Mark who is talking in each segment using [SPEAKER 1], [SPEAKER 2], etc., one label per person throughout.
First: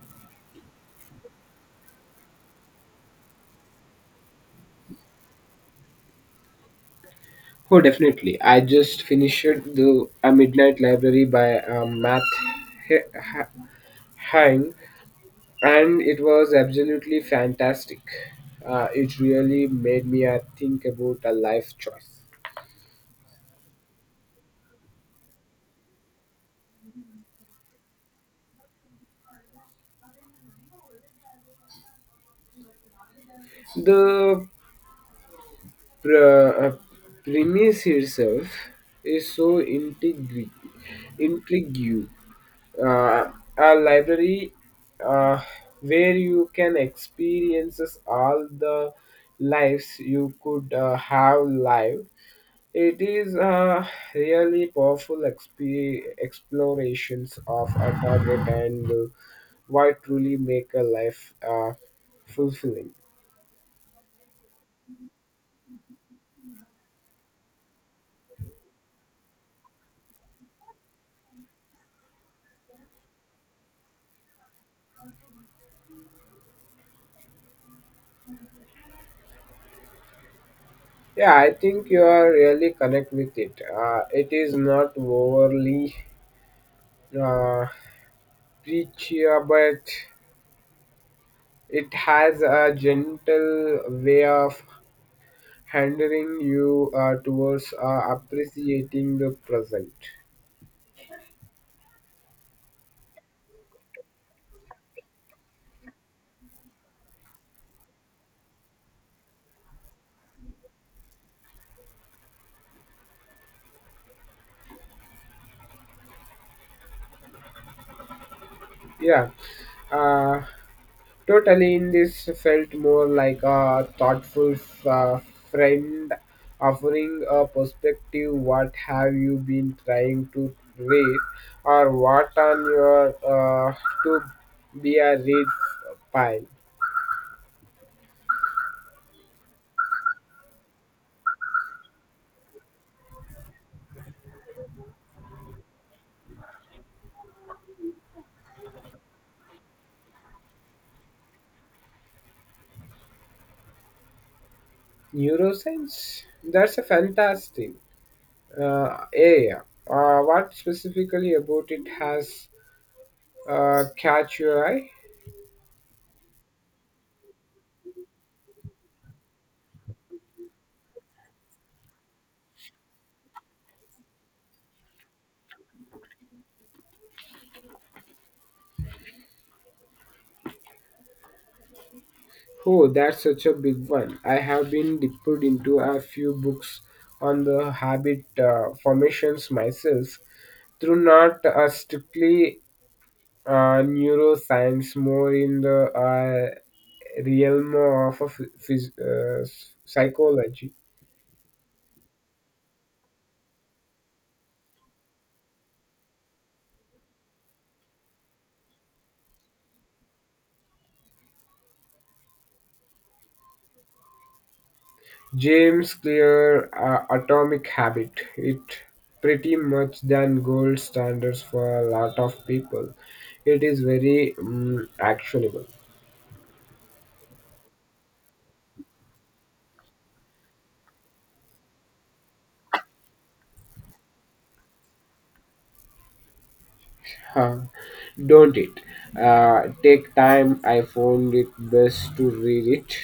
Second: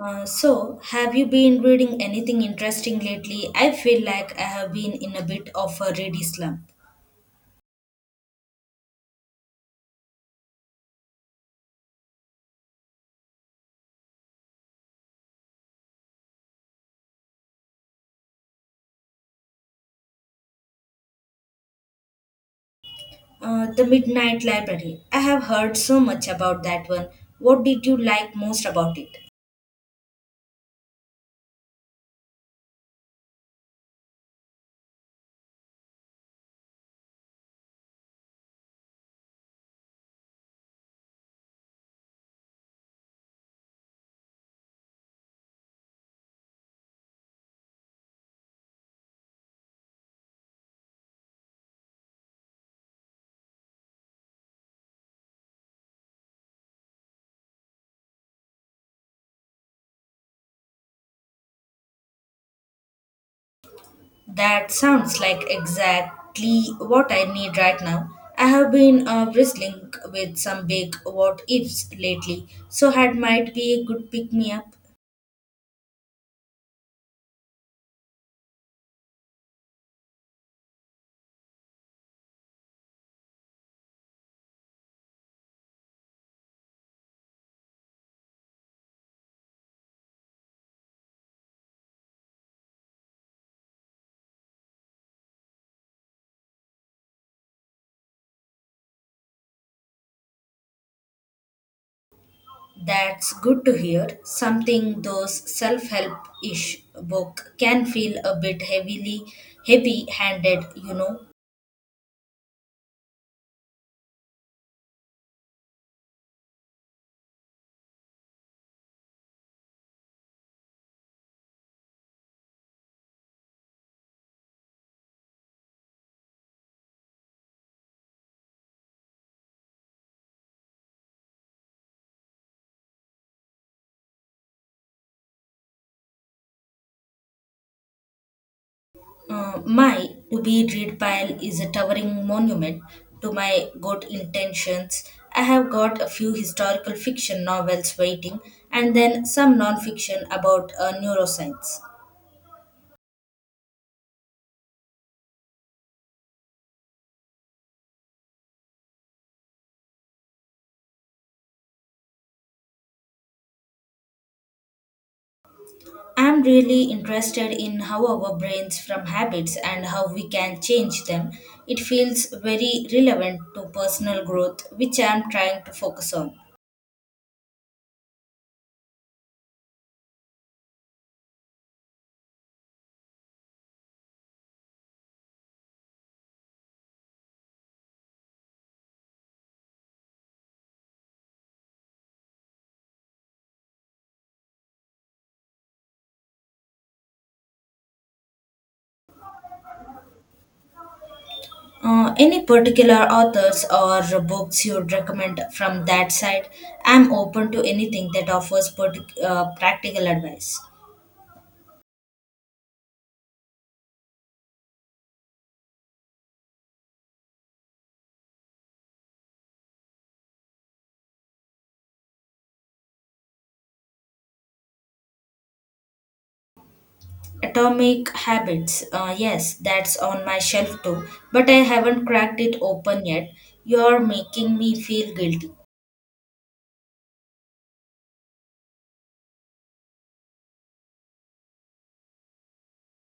[SPEAKER 1] Have you been reading anything interesting lately? I feel like I have been in a bit of a ready slump.
[SPEAKER 2] Oh, definitely. I just finished the A Midnight Library by Matt He- Ha- Hang, and it was absolutely fantastic. It really made me think about a life choice.
[SPEAKER 1] The Midnight Library. I have heard so much about that one. What did you like most about it?
[SPEAKER 2] The pr- uh, premise itself is so intriguing. Uh, a library, uh, where you can experience all the lives you could have lived. It is a really powerful explorations of a target and what truly make a life fulfilling.
[SPEAKER 1] That sounds like exactly what I need right now. I have been wrestling with some big what ifs lately, so had might be a good pick me up.
[SPEAKER 2] Yeah, I think you are really connect with it. It is not overly uh, preachy, but it has a gentle way of handling you towards appreciating the present.
[SPEAKER 1] That's good to hear. Something those self-help-ish book can feel a bit heavy-handed, you know.
[SPEAKER 2] Yeah. Uh, Totally, in this felt more like a thoughtful uh, friend offering a perspective. What have you been trying to read, or what on your uh, to be a read pile?
[SPEAKER 1] My to-be read pile is a towering monument to my good intentions. I have got a few historical fiction novels waiting, and then some non-fiction about neuroscience.
[SPEAKER 2] Neuroscience. That's a fantastic area. What specifically about it has catch your eye?
[SPEAKER 1] I'm really interested in how our brains form habits and how we can change them. It feels very relevant to personal growth, which I'm trying to focus on.
[SPEAKER 2] Oh, that's such a big one. I have been dipped into a few books on the habit formations myself, through not a strictly neuroscience, more in the realm of a psychology.
[SPEAKER 1] Any particular authors or books you'd recommend from that side? I'm open to anything that offers practical advice.
[SPEAKER 2] James Clear, Atomic Habit. It pretty much than gold standards for a lot of people. It is very actionable.
[SPEAKER 1] Atomic Habits, yes, that's on my shelf too, but I haven't cracked it open yet. You're making me feel guilty.
[SPEAKER 2] Huh, don't it? Take time. I found it best to read it,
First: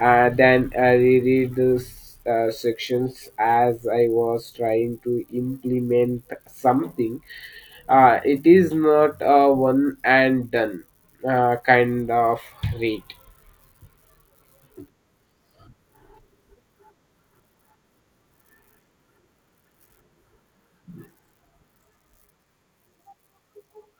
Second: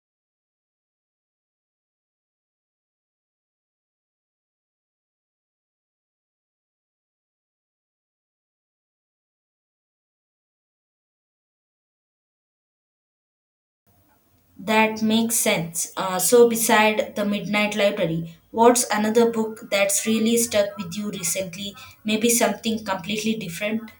[SPEAKER 2] then I reread the sections as I was trying to implement something. It is not a one and done kind of read.
[SPEAKER 1] That makes sense. Beside The Midnight Library, what's another book that's really stuck with you recently? Maybe something completely different?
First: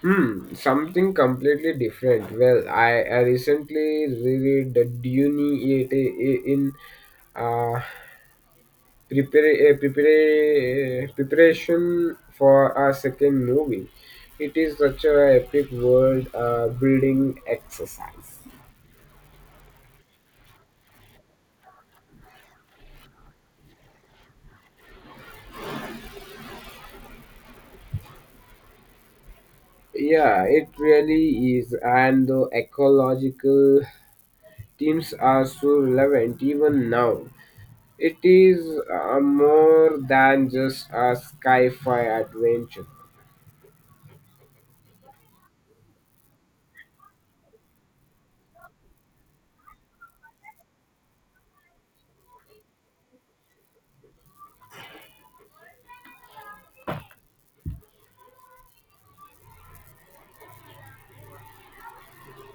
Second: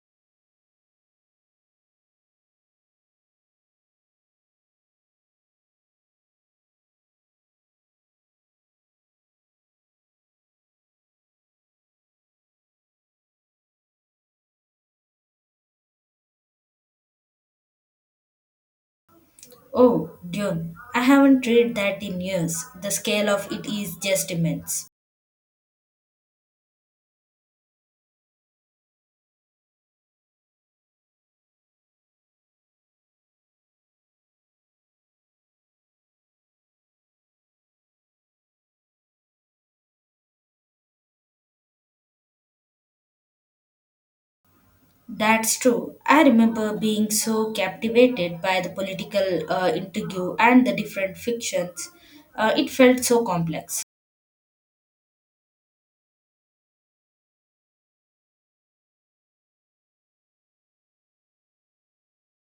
[SPEAKER 2] Hmm, something completely different. Well, I recently reread the Dune It in uh, preparation for our second movie. It is such a epic world building exercise.
[SPEAKER 1] Oh, Dune. I haven't read that in years. The scale of it is just immense.
[SPEAKER 2] Yeah, it really is, and the ecological themes are so relevant even now. It is more than just a sci-fi adventure.
[SPEAKER 1] That's true. I remember being so captivated by the political intrigue and the different fictions. It felt so complex.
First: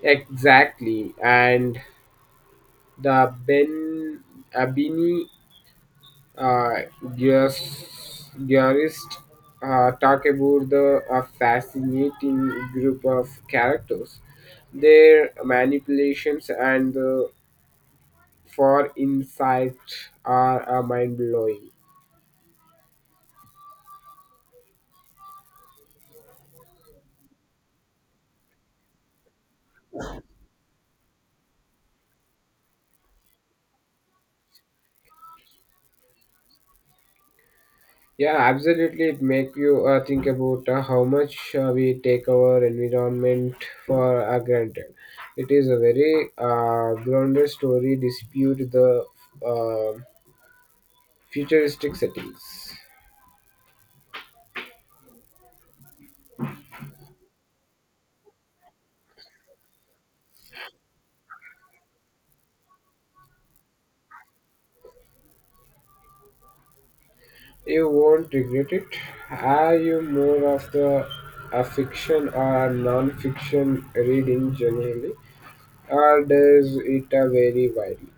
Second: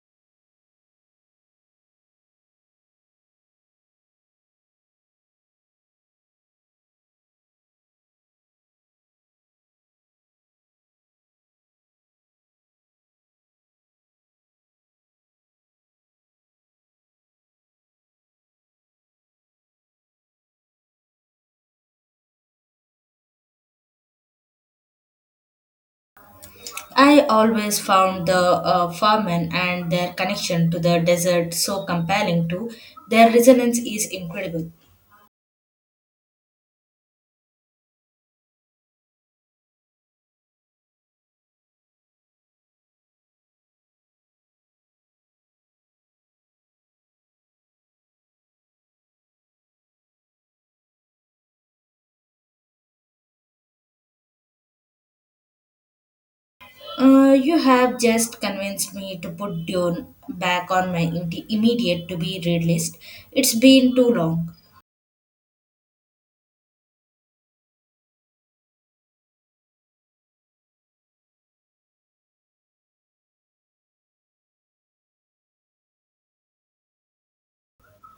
[SPEAKER 2] Exactly, and the Ben Abini uh, gearists talk about the fascinating group of characters, their manipulations and the for insight are mind blowing.
[SPEAKER 1] I always found the farmen and their connection to the desert so compelling too. Their resonance is incredible.
[SPEAKER 2] Yeah, absolutely. It make you think about how much we take our environment for granted. It is a very grounded story dispute the uh, futuristic settings.
[SPEAKER 1] You have just convinced me to put Dune back on my immediate to be read list. It's been too long.
[SPEAKER 2] You won't regret it. Are you more of the a fiction or non-fiction reading generally, or does it vary widely?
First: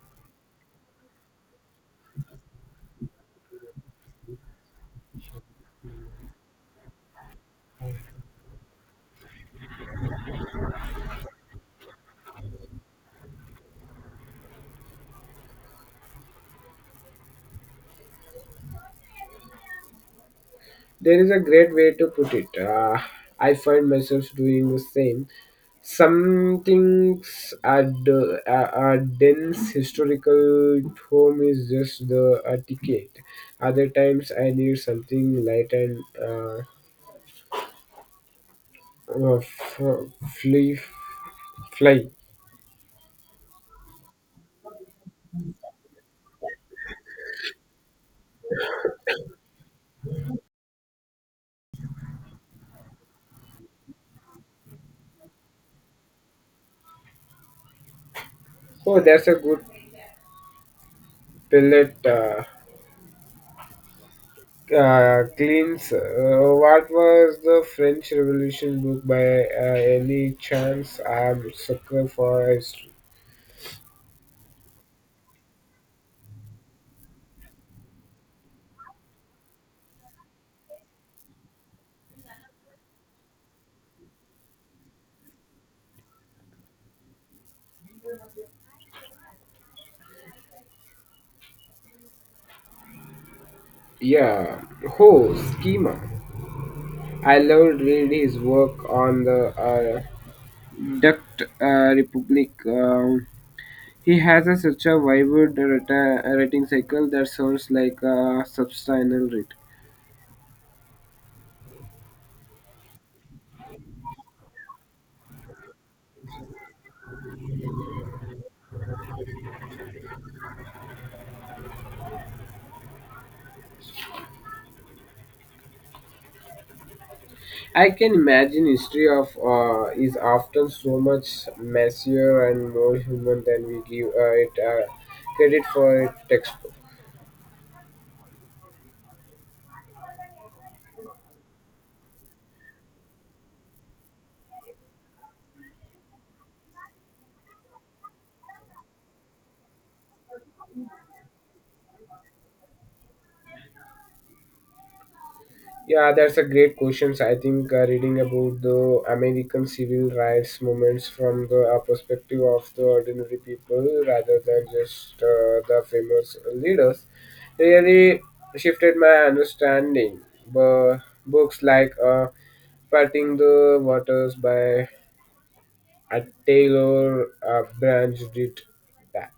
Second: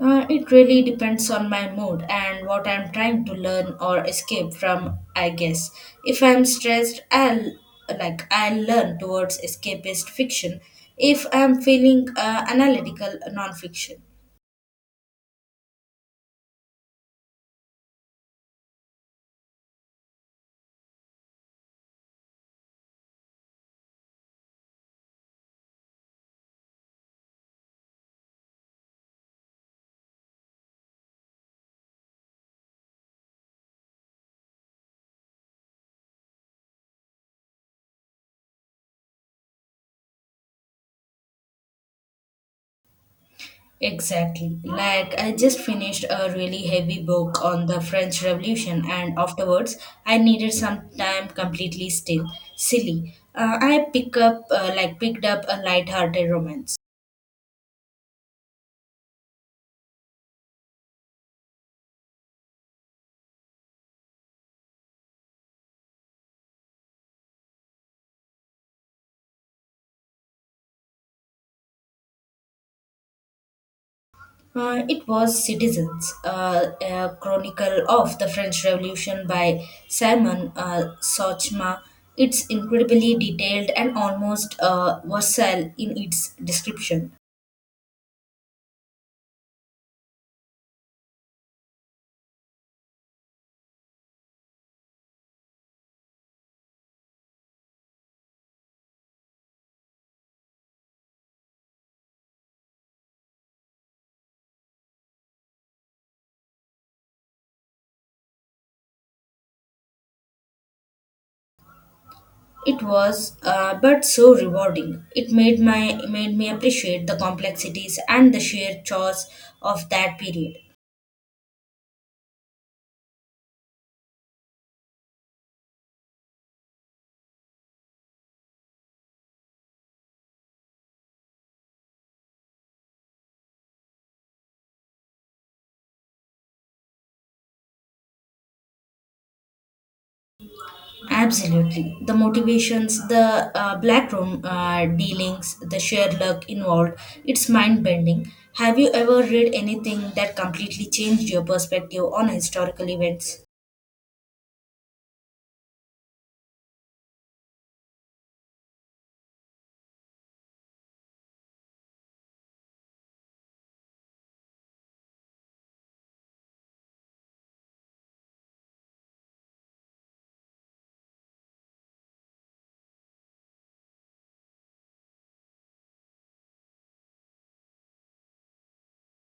[SPEAKER 1] It really depends on my mood and what I'm trying to learn or escape from, I guess. If I'm stressed, I'll learn towards escapist fiction. If I'm feeling analytical nonfiction.
[SPEAKER 2] There is a great way to put it. I find myself doing the same. Some things are are dense historical home is just the ticket. Other times I need something light and f- fluff fly.
[SPEAKER 1] Exactly. Like I just finished a really heavy book on the French Revolution, and afterwards I needed some time completely silly. I picked up a light-hearted romance.
[SPEAKER 2] Oh, that's a good pellet cleanse. What was the French Revolution book by any chance? I'm sucker for history.
[SPEAKER 1] It was Citizens, a chronicle of the French Revolution by Simon Sochma. It's incredibly detailed and almost versatile in its description.
[SPEAKER 2] Yeah, Ho Schema. I loved read his work on the uh, Duct Republic. He has a, such a vibrant writing cycle that sounds like a substantial read.
[SPEAKER 1] It was, but so rewarding. It made me appreciate the complexities and the sheer chores of that period.
[SPEAKER 2] I can imagine history of is often so much messier and more human than we give it credit for. It textbook.
[SPEAKER 1] Absolutely. The motivations, the black room dealings, the sheer luck involved, it's mind bending. Have you ever read anything that completely changed your perspective on historical events?
[SPEAKER 2] Yeah, that's a great question. So, I think reading about the American civil rights movements from the perspective of the ordinary people rather than just the famous leaders really shifted my understanding. But books like Parting the Waters by A tailor branched it that.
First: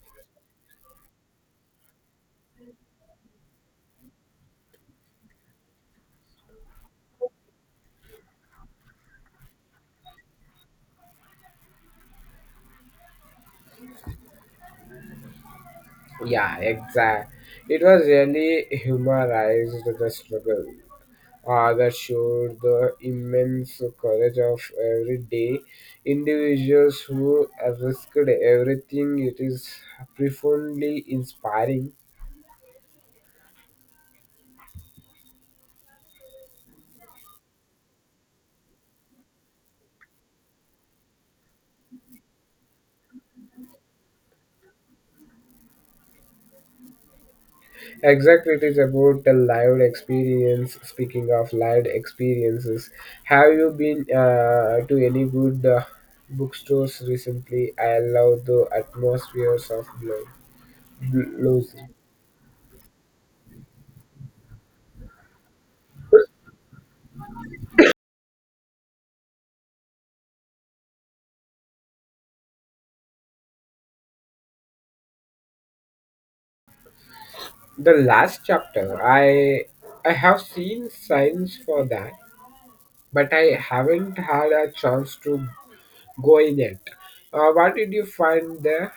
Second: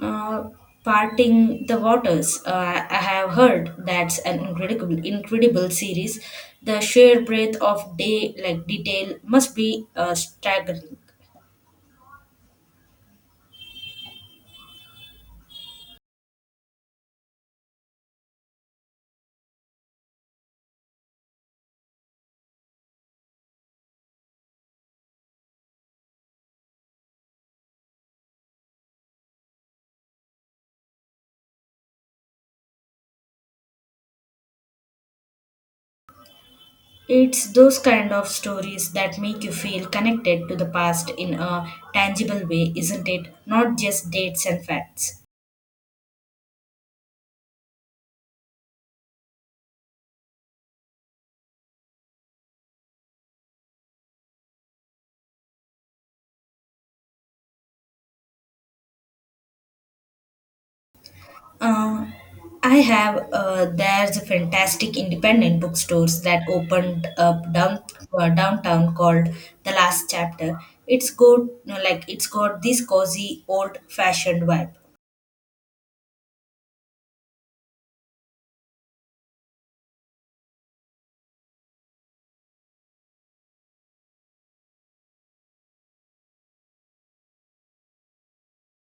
[SPEAKER 1] Uh, Parting the Waters. I have heard that's an incredible series. The sheer breadth of day, like detail, must be staggering.
[SPEAKER 2] Yeah, exact. It was really humorized the struggle. That showed the immense courage of everyday individuals who risked everything. It is profoundly inspiring.
[SPEAKER 1] It's those kind of stories that make you feel connected to the past in a tangible way, isn't it? Not just dates and facts.
[SPEAKER 2] Exactly, it is about the lived experience. Speaking of lived experiences, have you been to any good bookstores recently? I love the atmospheres of blues.
[SPEAKER 1] Uh, I have, there's a fantastic independent bookstores that opened up downtown called The Last Chapter. It's got, you know, like, it's got this cozy old fashioned vibe.
[SPEAKER 2] The last chapter, I have seen signs for that, but I haven't had a chance to go in yet. What did you find there?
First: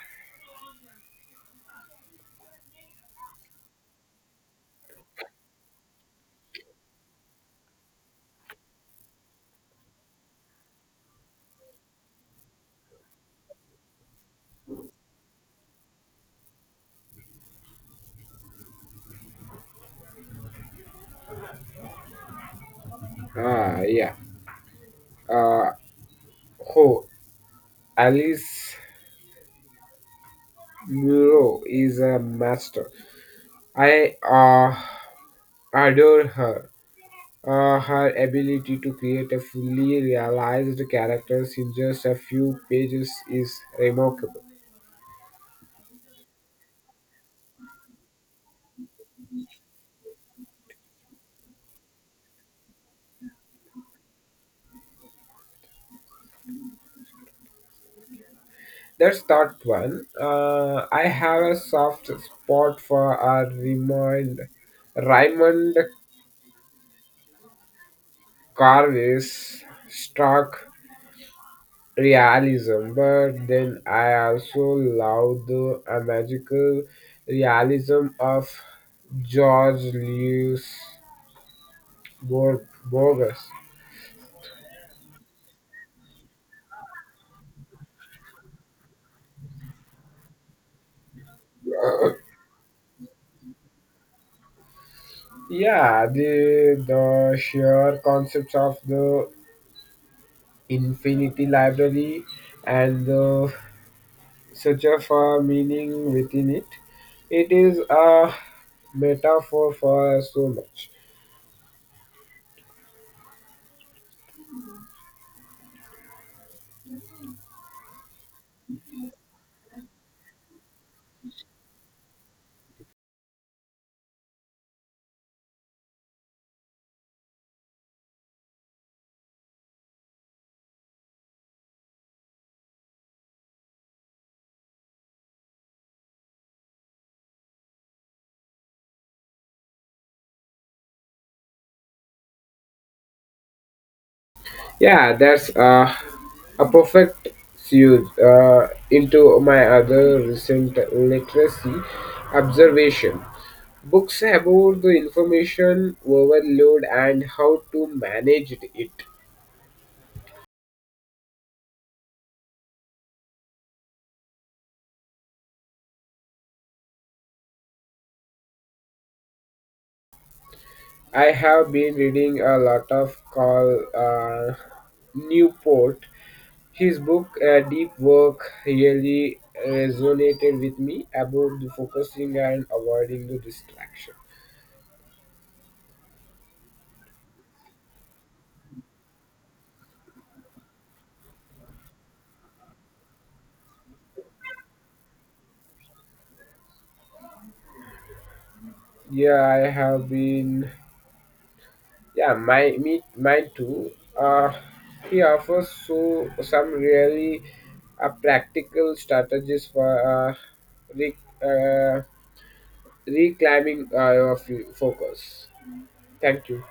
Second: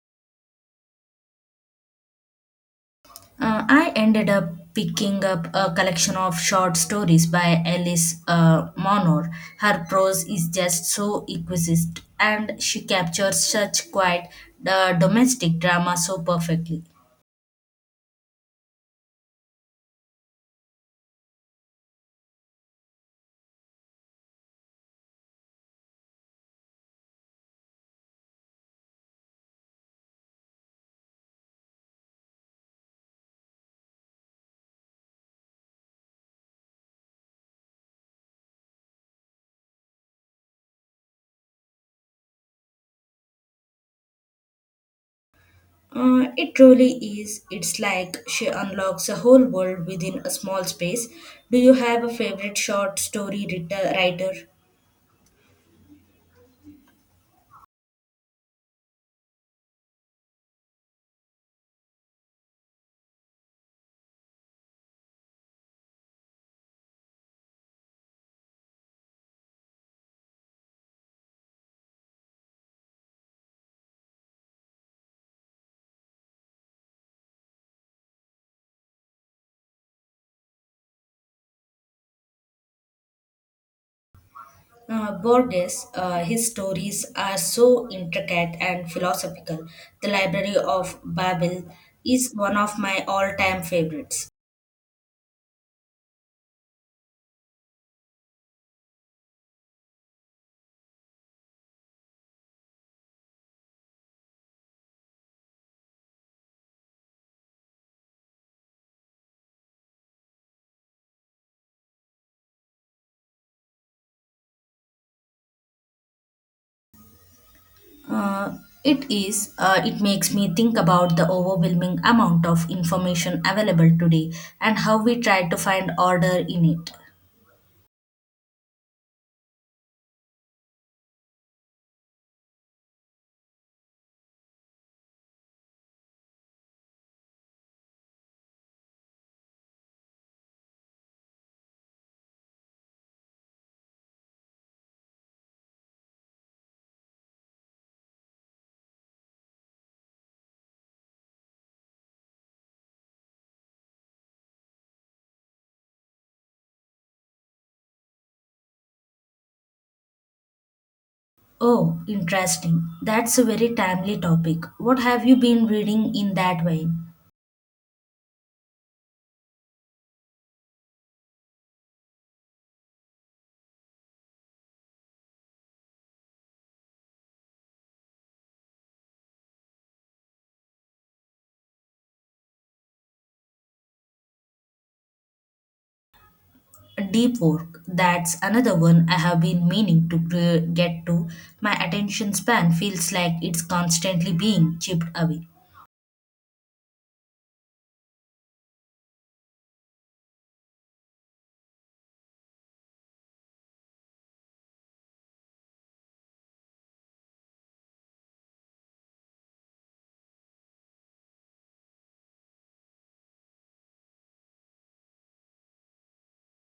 [SPEAKER 1] I ended up picking up a collection of short stories by Alice Monor. Her prose is just so exquisite, and she captures such quiet domestic drama so perfectly.
[SPEAKER 2] Ah, yeah. Uh, oh, Alice Muro is a master. I adore her. Her ability to create a fully realized character in just a few pages is remarkable.
[SPEAKER 1] It truly is. It's like she unlocks a whole world within a small space. Do you have a favorite short story writer?
[SPEAKER 2] That's thought one. I have a soft spot for Raymond Carver's stark realism, but then I also love the magical realism of George Lewis. Bogus.
[SPEAKER 1] Borges, his stories are so intricate and philosophical. The Library of Babel is one of my all-time favorites.
[SPEAKER 2] Yeah, the sheer concepts of the infinity library and the search for meaning within it. It is a metaphor for so much.
[SPEAKER 1] Uh, it is. It makes me think about the overwhelming amount of information available today and how we try to find order in it.
[SPEAKER 2] Yeah, that's a perfect segue into my other recent literacy observation. Books about the information overload and how to manage it.
[SPEAKER 1] Oh, interesting. That's a very timely topic. What have you been reading in that vein?
[SPEAKER 2] I have been reading a lot of Carl Newport. His book, Deep Work, really resonated with me about the focusing and avoiding the distraction.
[SPEAKER 1] Deep work, that's another one I have been meaning to get to. My attention span feels like it's constantly being chipped away.
[SPEAKER 2] Yeah, I have been Yeah, my me mine too. He offers so some really practical strategies for re, uh, reclaiming your focus. Thank you.